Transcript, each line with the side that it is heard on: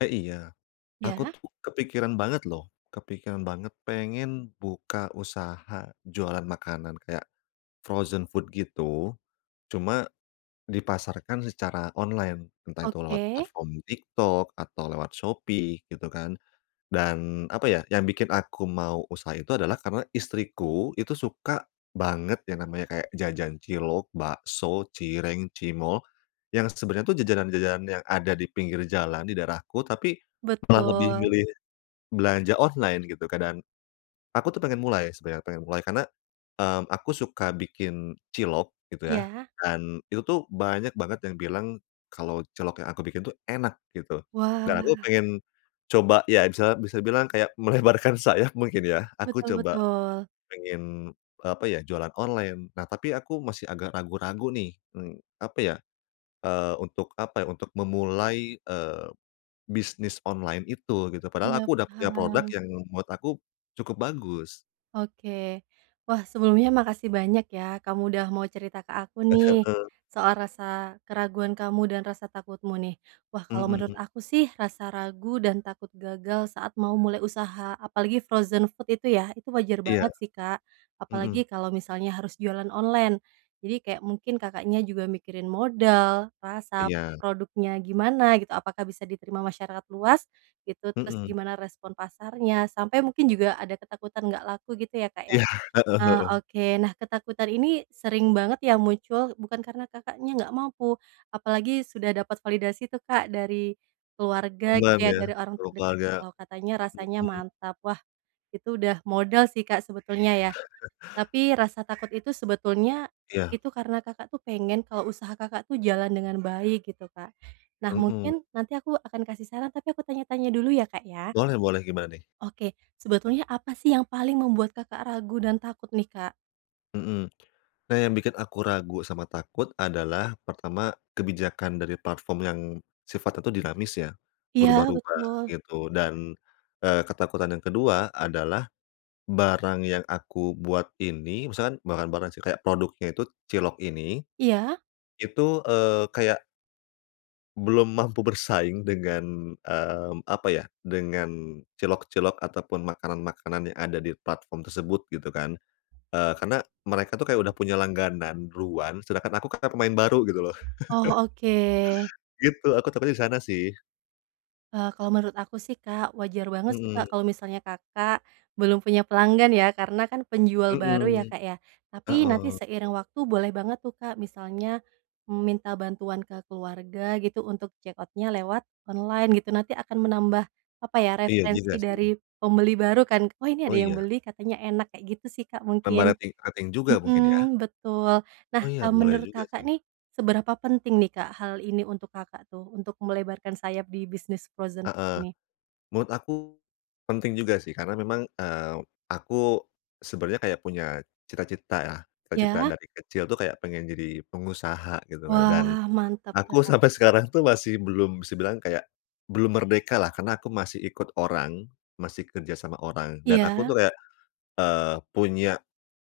left: Eh, iya, aku
right: Iya.
left: tuh kepikiran banget loh, kepikiran banget pengen buka usaha, jualan makanan kayak frozen food, gitu. Cuma dipasarkan secara online, entah itu lewat
right: Oke.
left: platform TikTok atau lewat Shopee, gitu kan. Dan, apa ya, yang bikin aku mau usaha itu adalah karena istriku itu suka banget yang namanya kayak jajan cilok, bakso, cireng, cimol, yang sebenarnya tuh jajanan-jajanan yang ada di pinggir jalan di daerahku, tapi malah lebih
right: Betul.
left: milih belanja online, gitu, Kak, dan, aku tuh pengen mulai sebenarnya, pengen mulai karena, mmm, aku suka bikin cilok, gitu, ya.
right: Iya.
left: Dan itu tuh banyak banget yang bilang kalau cilok yang aku bikin tuh enak, gitu. Dan aku
right: Wah.
left: pengen coba ya, misalnya bisa dibilang kayak melebarkan sayap mungkin ya, aku
right: Betul
left: coba
right: betul.
left: pengen, eee, apa ya, jualan online. Nah, tapi aku masih agak ragu-ragu nih, mmm, apa ya, eee, untuk, apa ya, untuk memulai, eee, bisnis online itu, gitu. Padahal
right: Iya,
left: aku udah punya produk
right: paham.
left: yang menurut aku cukup bagus.
right: Oke. Wah, sebelumnya makasih banyak ya, kamu udah mau cerita ke aku
left: Eh,
right: nih,
left: heeh.
right: soal rasa keraguan kamu dan rasa takutmu nih. Wah, kalau menurut
left: Mhm.
right: aku sih rasa ragu dan takut gagal saat mau mulai usaha, apalagi frozen food itu ya, itu wajar
left: Iya.
right: banget sih Kak.
left: Mhm.
right: Apalagi kalau misalnya harus jualan online. Jadi kayak mungkin Kakaknya juga mikirin modal, rasa
left: Iya.
right: produknya gimana, gitu, apakah bisa diterima masyarakat luas, gitu. Terus
left: Mhm.
right: gimana respon pasarnya, sampai mungkin juga ada ketakutan nggak laku gitu ya Kak ya?
left: Iya, heeh
right: Ah,
left: heeh.
right: oke. Nah ketakutan ini sering banget ya muncul bukan karena Kakaknya nggak mampu. Apalagi sudah dapat validasi itu Kak dari keluarga, gitu
left: Temen
right: ya,
left: ya,
right: dari orang
left: sama
right: terdekat
left: keluarga,
right: kalau katanya rasanya
left: mhm.
right: mantap. Wah, itu udah modal sih Kak sebetulnya ya. Tapi rasa takut itu sebetulnya
left: Iya.
right: itu karena Kakak itu pengen kalau usaha Kakak itu jalan dengan baik, gitu Kak. Nah
left: Mhm.
right: mungkin nanti aku akan kasih saran, tapi aku tanya-tanya dulu ya, Kak, ya.
left: Boleh boleh, gimana nih?
right: Oke, sebetulnya apa sih yang paling membuat Kakak ragu dan takut nih Kak?
left: Mhm. Nah yang bikin aku ragu sama takut adalah pertama kebijakan dari platform yang sifatnya tuh dinamis ya,
right: Iya
left: berubah-rubah
right: betul.
left: gitu. Dan, eee, ketakutan yang kedua adalah, barang yang aku buat ini misalkan barang-barang sih kayak produknya tuh cilok ini.
right: Iya.
left: Itu, eee, kayak belum mampu bersaing dengan, mmm, apa ya, dengan cilok-cilok ataupun makanan-makanan yang ada di platform tersebut gitu kan. Eee, karena mereka tuh kayak udah punya langganan ruan sedangkan aku kan pemain baru gitu loh.
right: Oh oke.
left: Gitu, aku takutnya di sana sih.
right: Eee, kalau menurut aku sih Kak wajar banget sih Kak
left: Mhm.
right: kalau misalnya Kakak, belum punya pelanggan ya, karena kan penjual baru ya
left: Mhm.
right: Kak ya. Tapi nanti
left: Heeh.
right: seiring waktu boleh banget tuh Kak misalnya, mmm, minta bantuan ke keluarga gitu, untuk check out-nya lewat online gitu, nanti akan menambah, apa ya,
left: Iya juga
right: referensi dari
left: sih.
right: pembeli baru kan, "Oh ini
left: Oh
right: ada yang
left: ya.
right: beli katanya enak," kayak gitu sih Kak
left: Tambah
right: mungkin.
left: rating ating juga mungkin ya.
right: Hmm betul. Nah,
left: Oh ya
right: eee,
left: boleh
right: menurut
left: juga
right: Kakak
left: sih.
right: nih, seberapa penting nih Kak hal ini untuk Kakak tuh, untuk melebarkan sayap di bisnis frozen
left: Heeh.
right: ini?
left: Menurut aku, penting juga sih karena memang, eee, aku, sebenarnya kayak punya cita-cita ya. Cita-cita
right: Ya.
left: dari kecil tuh kayak pengen jadi pengusaha gitu kan dan,
right: Wah mantap
left: aku
right: Kak.
left: sampai sekarang tuh masih belum bisa bilang kayak belum merdeka lah karena aku masih ikut orang, masih kerja sama orang dan aku
right: Iya.
left: tuh kayak, eee, punya,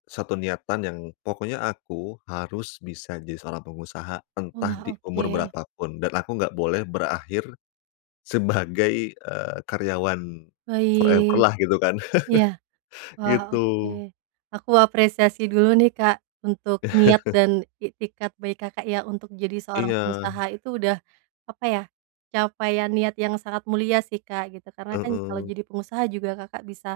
left: 1 niatan yang pokoknya aku harus bisa jadi seorang pengusaha entah
right: Wah
left: di umur
right: oke.
left: berapa pun, dan aku enggak boleh berakhir, sebagai, eee, karyawan forever
right: Baik.
left: lah gitu kan.
right: Iya. Wah oke.
left: Gitu.
right: Aku apresiasi dulu nih Kak, untuk niat dan iktikad baik Kakak ya untuk jadi seorang pengusaha
left: Iya.
right: itu udah, apa ya, capaian niat yang sangat mulia sih Kak gitu. Karena kan kalau
left: Heeh.
right: jadi pengusaha juga Kakak bisa,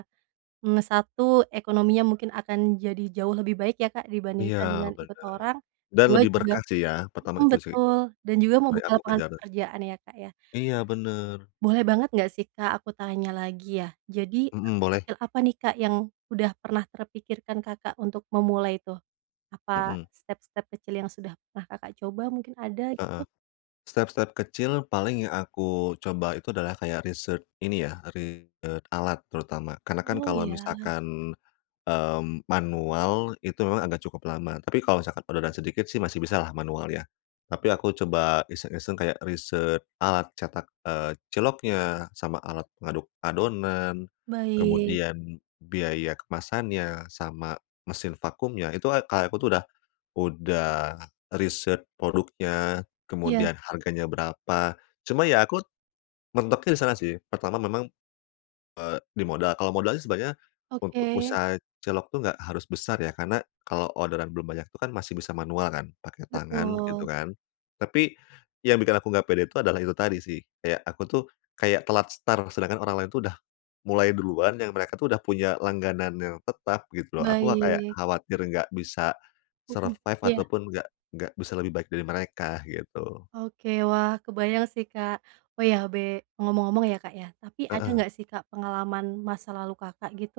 right: mmm, 1 ekonominya mungkin akan jadi jauh lebih baik ya Kak
left: Iya
right: dibandingkan dengan ikut
left: bener.
right: orang.
left: Dan
right: 2
left: lebih
right: juga
left: berkah sih ya pertama
right: mhm,
left: itu sih.
right: betul dan juga mau
left: Paling
right: buka
left: aku
right: lapangan
left: kejar.
right: pekerjaan ya Kak ya.
left: Iya bener.
right: Boleh banget nggak sih Kak aku tanya lagi ya. Jadi
left: Mhm, boleh.
right: [unintelligible] apa nih Kak yang udah pernah terpikirkan Kakak untuk memulai tuh? Apa
left: Mhm.
right: step-step kecil yang sudah pernah Kakak coba mungkin ada gitu?
left: Heeh. Step-step kecil paling yang aku coba itu adalah kayak research ini ya, research alat terutama karena kan
right: Oh
left: kalau
right: ya.
left: misalkan, mmm, manual itu memang agak cukup lama, tapi kalau misalkan udah ada sedikit sih masih bisa lah manual ya. Tapi aku coba iseng-iseng kayak research alat cetak, eee, ciloknya sama alat ngaduk adonan.
right: Baik.
left: Kemudian biaya kemasannya sama mesin vakumnya, itu a kayak aku tuh udah udah research produknya,
right: Iya.
left: kemudian harganya berapa, cuma ya aku, mentoknya di sana sih. Pertama memang, eee, di modal kalau modal sih sebenarnya untuk
right: Oke.
left: usaha cilok tuh enggak harus besar ya, karena kalau orderan belum banyak tuh kan masih bisa manual kan, pakai tangan gitu
right: Betul.
left: kan. Tapi, yang bikin aku enggak pede tuh adalah itu tadi sih, kayak aku tuh kayak telat start sedangkan orang lain tuh udah mulai duluan yang mereka tuh udah punya langganan yang tetap gitu loh. Aku mah kayak
right: Baik.
left: khawatir enggak bisa,
right: Hmm,
left: survive
right: iya.
left: ataupun enggak enggak bisa lebih baik dari mereka gitu.
right: Oke wah kebayang sih Kak. Oh ya be ngomong-ngomong ya Kak ya, tapi ada
left: Heeh.
right: nggak sih Kak pengalaman masa lalu Kakak gitu,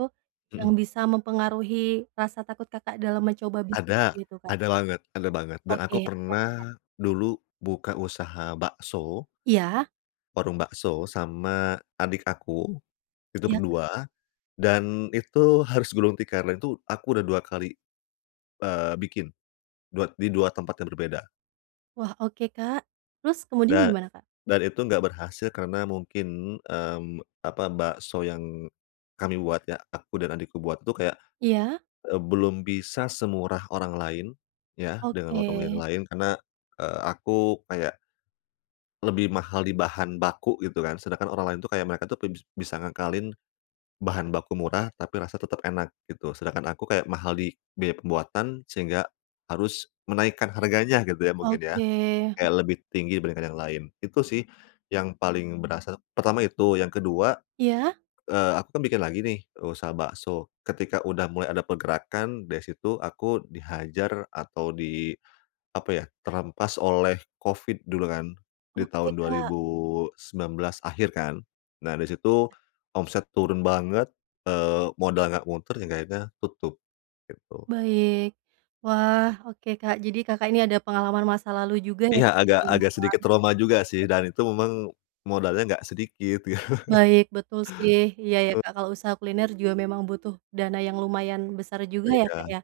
right: yang
left: Mhm.
right: bisa mempengaruhi rasa takut Kakak dalam mencoba bisnis
left: Ada
right: gitu Kak?
left: ada banget ada banget dan
right: Oke,
left: aku
right: apa tuh Kak?
left: pernah dulu buka usaha bakso.
right: Iya.
left: Warung bakso sama adik aku. Itu
right: Iya Kak?
left: berdua, dan itu harus gulung tikar, itu aku udah 2 kali, eee, bikin, dua di 2 tempat yang berbeda.
right: Wah, oke Kak. Terus kemudian
left: Dan
right: gimana Kak?
left: dan itu enggak berhasil karena mungkin, mmm, apa, bakso yang kami buat ya, aku dan adikku buat itu kayak,
right: Iya.
left: eee, belum bisa semurah orang lain, ya, dengan warung yang
right: Oke.
left: lain karena, eee, aku kayak lebih mahal di bahan baku gitu kan, sedangkan orang lain itu kayak mereka tuh bes bisa ngakalin bahan baku murah, tapi rasa tetap enak, gitu. Sedangkan aku kayak mahal di biaya pembuatan sehingga harus menaikkan harganya gitu ya, mungkin ya.
right: Oke.
left: Kayak lebih tinggi dibandingkan yang lain. Itu sih, yang paling berasa. Pertama itu, yang kedua,
right: Iya.
left: eee, aku kan bikin lagi nih usaha bakso. Ketika udah mulai ada pergerakan dari situ aku dihajar atau di, apa ya, terhempas oleh Covid dulu kan, di
right: Oke,
left: tahun dua
right: Kak.
left: ribu sembilan belas akhir kan. Nah, di situ omset turun banget, eee, modal enggak muter yang akhirnya tutup, gitu.
right: Baik. Wah, oke Kak, jadi Kakak ini ada pengalaman masa lalu juga ya
left: Iya,
right: Kak, ya
left: agak agak
right: ilmuwan.
left: sedikit trauma juga sih, dan itu memang modalnya enggak sedikit.
right: Baik, betul sih. Iya ya,
left: Tul
right: Kak, kalau usaha kuliner juga memang butuh dana yang lumayan besar juga ya Kak,
left: Beda,
right: ya.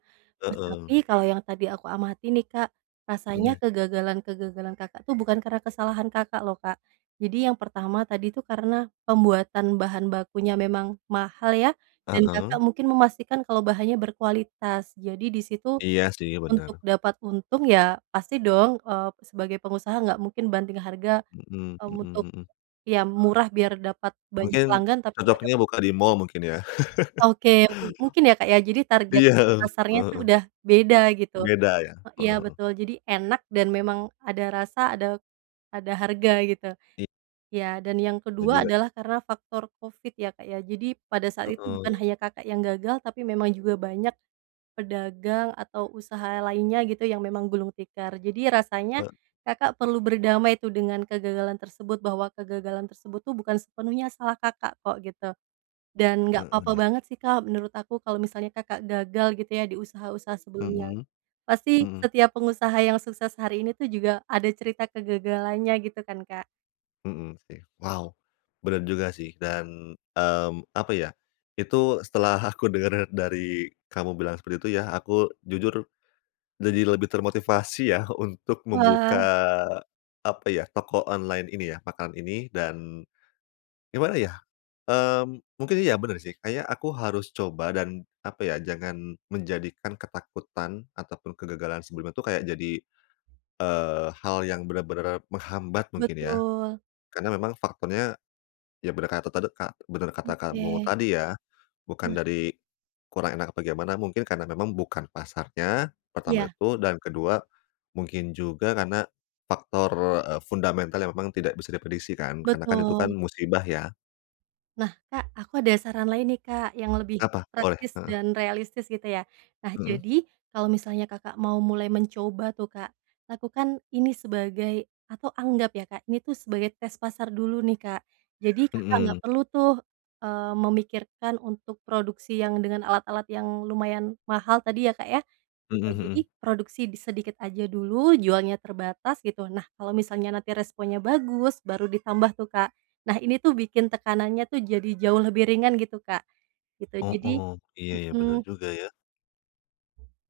right: Wah, tapi
left: heeh.
right: kalau yang tadi aku amati nih, Kak, rasanya
left: Mhm.
right: kegagalan-kegagalan Kakak tuh, bukan karena kesalahan Kakak loh, Kak. Jadi yang pertama tadi itu karena pembuatan bahan bakunya memang mahal ya, dan
left: Heeh.
right: Kakak mungkin memastikan kalau bahannya berkualitas. Jadi di situ,
left: Iya sih,
right: untuk
left: bener.
right: dapat untung ya, pasti dong, eee, sebagai pengusaha nggak mungkin banting harga,
left: Hmm
right: eee, untuk
left: hmm hmm.
right: ya murah biar dapat banyak
left: Mungkin
right: pelanggan, tapi nggak
left: cocoknya
right: dapat
left: buka di
right: untung.
left: mall mungkin ya?
right: Oke. Mu mungkin ya Kak, ya, jadi target
left: Iya, heeh,
right: pasarnya itu
left: heeh.
right: udah beda, gitu.
left: Beda ya?
right: E
left: Heeh
right: iya
left: heeh.
right: betul, jadi enak dan memang ada rasa ada ada harga, gitu.
left: I
right: Ya, dan yang
left: Iya
right: kedua,
left: juga.
right: adalah karena faktor Covid ya Kak ya. Jadi pada saat itu bukan
left: Heeh.
right: hanya Kakak yang gagal, tapi memang juga banyak pedagang atau usaha lainnya gitu yang memang gulung tikar. Jadi rasanya
left: He
right: Kakak perlu berdamai tuh, dengan kegagalan tersebut bahwa kegagalan tersebut tuh, bukan sepenuhnya salah Kakak kok, gitu. Dan nggak
left: Heeh
right: apa-apa
left: ya.
right: banget sih Kak, menurut aku kalau misalnya Kakak gagal gitu ya, di usaha-usaha sebelumnya.
left: Mhm,
right: Pasti
left: mhm.
right: setiap pengusaha yang sukses hari ini itu juga ada cerita kegagalannya, gitu kan Kak.
left: Mhm, sih. Wow, bener juga sih. Dan, mmm, apa ya, itu setelah aku dengar dari kamu bilang seperti itu ya, aku jujur jadi lebih termotivasi ya, untuk membuka,
right: Wah.
left: apa ya, toko online ini ya, makanan ini dan gimana, ya, eee, mungkin iya, bener, sih. Kayaknya aku harus coba dan, apa ya, jangan menjadikan ketakutan ataupun kegagalan sebelumnya itu kayak jadi, eee, hal yang benar-benar menghambat, mungkin, ya.
right: Betul.
left: Karena memang faktornya, ya, benar kata tadi ka benar kata kamu
right: Oke.
left: tadi, ya, bukan
right: Hmm.
left: dari kurang enak apa gimana, mungkin karena memang bukan pasarnya, pertama
right: Iya.
left: itu. Dan kedua mungkin juga karena faktor, eee, fundamental yang memang tidak bisa diprediksi kan. Karena kan, itu kan
right: Betul.
left: musibah, ya.
right: Nah, Kak, aku ada saran lain, nih, Kak, yang lebih
left: Apa? Boleh,
right: praktis
left: heeh.
right: dan realistis, gitu, ya. Nah,
left: Mhm.
right: jadi kalau misalnya Kakak mau mulai mencoba tuh, Kak, lakukan ini sebagai atau anggap ya, Kak, ini tuh sebagai tes pasar dulu nih, Kak. Jadi Kakak nggak
left: Mhm.
right: perlu tuh, eee, memikirkan untuk produksi yang dengan alat-alat yang lumayan mahal tadi ya, Kak, ya,
left: Mhm
right: gitu. Jadi,
left: mhm.
right: produksi di sedikit aja dulu, jualnya terbatas, gitu. Nah, kalau misalnya nanti responnya bagus, baru ditambah tuh, Kak. Nah, ini tuh bikin tekanannya tuh, jadi jauh lebih ringan, gitu, Kak. Gitu,
left: Oh
right: jadi
left: oh. Iya iya, bener
right: hmm.
left: juga, ya.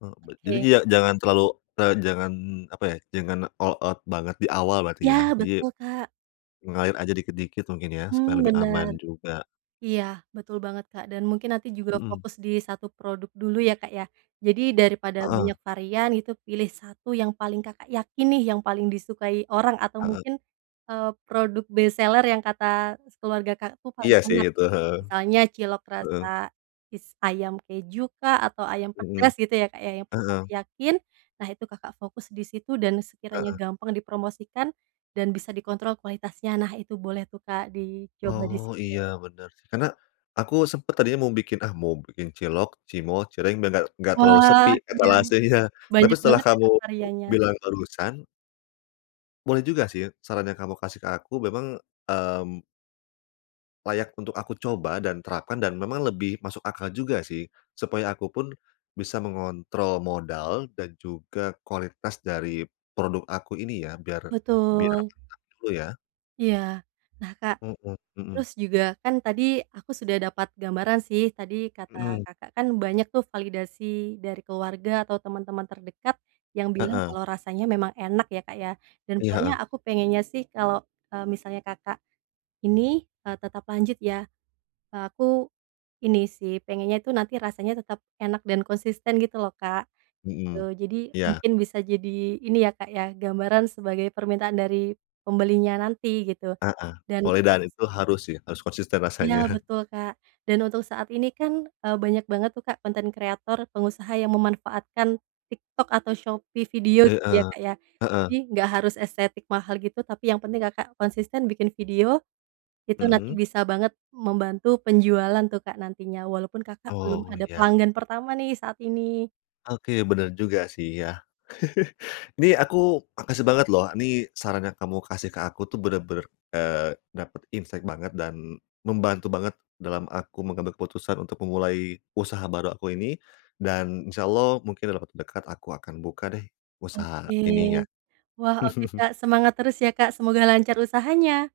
left: E bet jadi
right: Oke.
left: dia jangan terlalu, eee, jangan, apa ya, jangan all out banget di awal, berarti, ya?
right: Ya,
left: Jadi,
right: betul, Kak.
left: mengalir aja dikit-dikit mungkin, ya?
right: Mmm,
left: Supaya lebih
right: benar.
left: aman juga.
right: Iya, betul banget, Kak. Dan mungkin nanti juga dah
left: Mhm.
right: fokus di 1 produk dulu, ya Kak, ya. Jadi, daripada
left: Heeh.
right: banyak varian, gitu, pilih 1 yang paling Kakak yakin nih, yang paling disukai orang atau
left: Heeh.
right: mungkin, eee, produk best seller yang kata s keluarga Kakak tuh, paling
left: Iya sih,
right: enak.
left: itu, heeh.
right: Misalnya cilok
left: Heeh.
right: rasa is ayam kejukah, atau ayam
left: Mhm.
right: pedas, gitu ya, Kak, ya, yang paling Kakak
left: Heeh.
right: yakin. Nah, itu Kakak fokus di situ, dan sekiranya
left: Heeh.
right: gampang dipromosikan, dan bisa dikontrol kualitasnya, nah, itu boleh tuh, Kak, dicoba di
left: Oh,
right: situ.
left: iya, benar sih. Karena, aku sempat tadinya mau bikin, "Ah, mau bikin cilok, cimol, cireng," biar nggak nggak terlalu
right: Wah,
left: sepi,
right: iya.
left: etalasenya. Tapi
right: Banyak
left: setelah
right: banget ya,
left: kamu
right: Kak, variannya?
left: bilang barusan boleh juga sih, saran yang kamu kasih ke aku, memang, mmm layak untuk aku coba dan terapkan, dan memang lebih masuk akal juga, sih. Supaya aku pun bisa mengontrol modal dan juga kualitas dari produk aku ini, ya. Biar, biar
right: Betul.
left: mantap dulu, ya.
right: Iya. Nah, Kak,
left: Mhm mhm.
right: terus juga, kan tadi aku sudah dapat gambaran sih, tadi kata
left: Mhm.
right: Kakak kan banyak tuh validasi dari keluarga atau temen-temen terdekat, yang bilang
left: Heeh.
right: kalau rasanya memang enak, ya Kak, ya. Dan
left: Iya,
right: poinnya,
left: heeh.
right: aku pengennya sih kalau, eee, misalnya Kakak ini, eee, tetap lanjut, ya, eee, aku ini sih, pengennya itu nanti rasanya tetap enak dan konsisten, gitu loh, Kak. Gitu.
left: Mhm.
right: Jadi,
left: Iya.
right: mungkin bisa jadi ini, ya Kak, ya, gambaran sebagai permintaan dari pembelinya nanti, gitu.
left: Heeh.
right: Dan,
left: Mulai dari
right: s
left: itu, harus sih, harus konsisten
right: Iya,
left: rasanya.
right: betul, Kak. Dan untuk saat ini kan, eee, banyak banget tuh, Kak, konten kreator pengusaha yang memanfaatkan TikTok atau Shopee video, gitu, ya
left: Heeh.
right: Kak, ya. Jadi,
left: Heeh.
right: nggak harus estetik mahal gitu, tapi yang penting Kakak konsisten bikin video, itu nanti
left: Mhm.
right: bisa banget membantu penjualan tuh, Kak, nantinya. Walaupun Kakak belum
left: Oh,
right: ada
left: ya.
right: pelanggan pertama, nih, saat ini.
left: Oke, bener juga sih, ya. Ini aku makasih banget, loh. Ini saran yang kamu kasih ke aku tuh, benar-benar, eee, dapat insight banget, dan membantu banget dalam aku mengambil keputusan untuk memulai usaha baru aku ini. Dan insya Allah, mungkin dalam waktu dekat, aku akan buka deh, usaha
right: Oke.
left: ininya.
right: Wah, oke, Kak. Semangat terus ya, Kak, semoga lancar usahanya!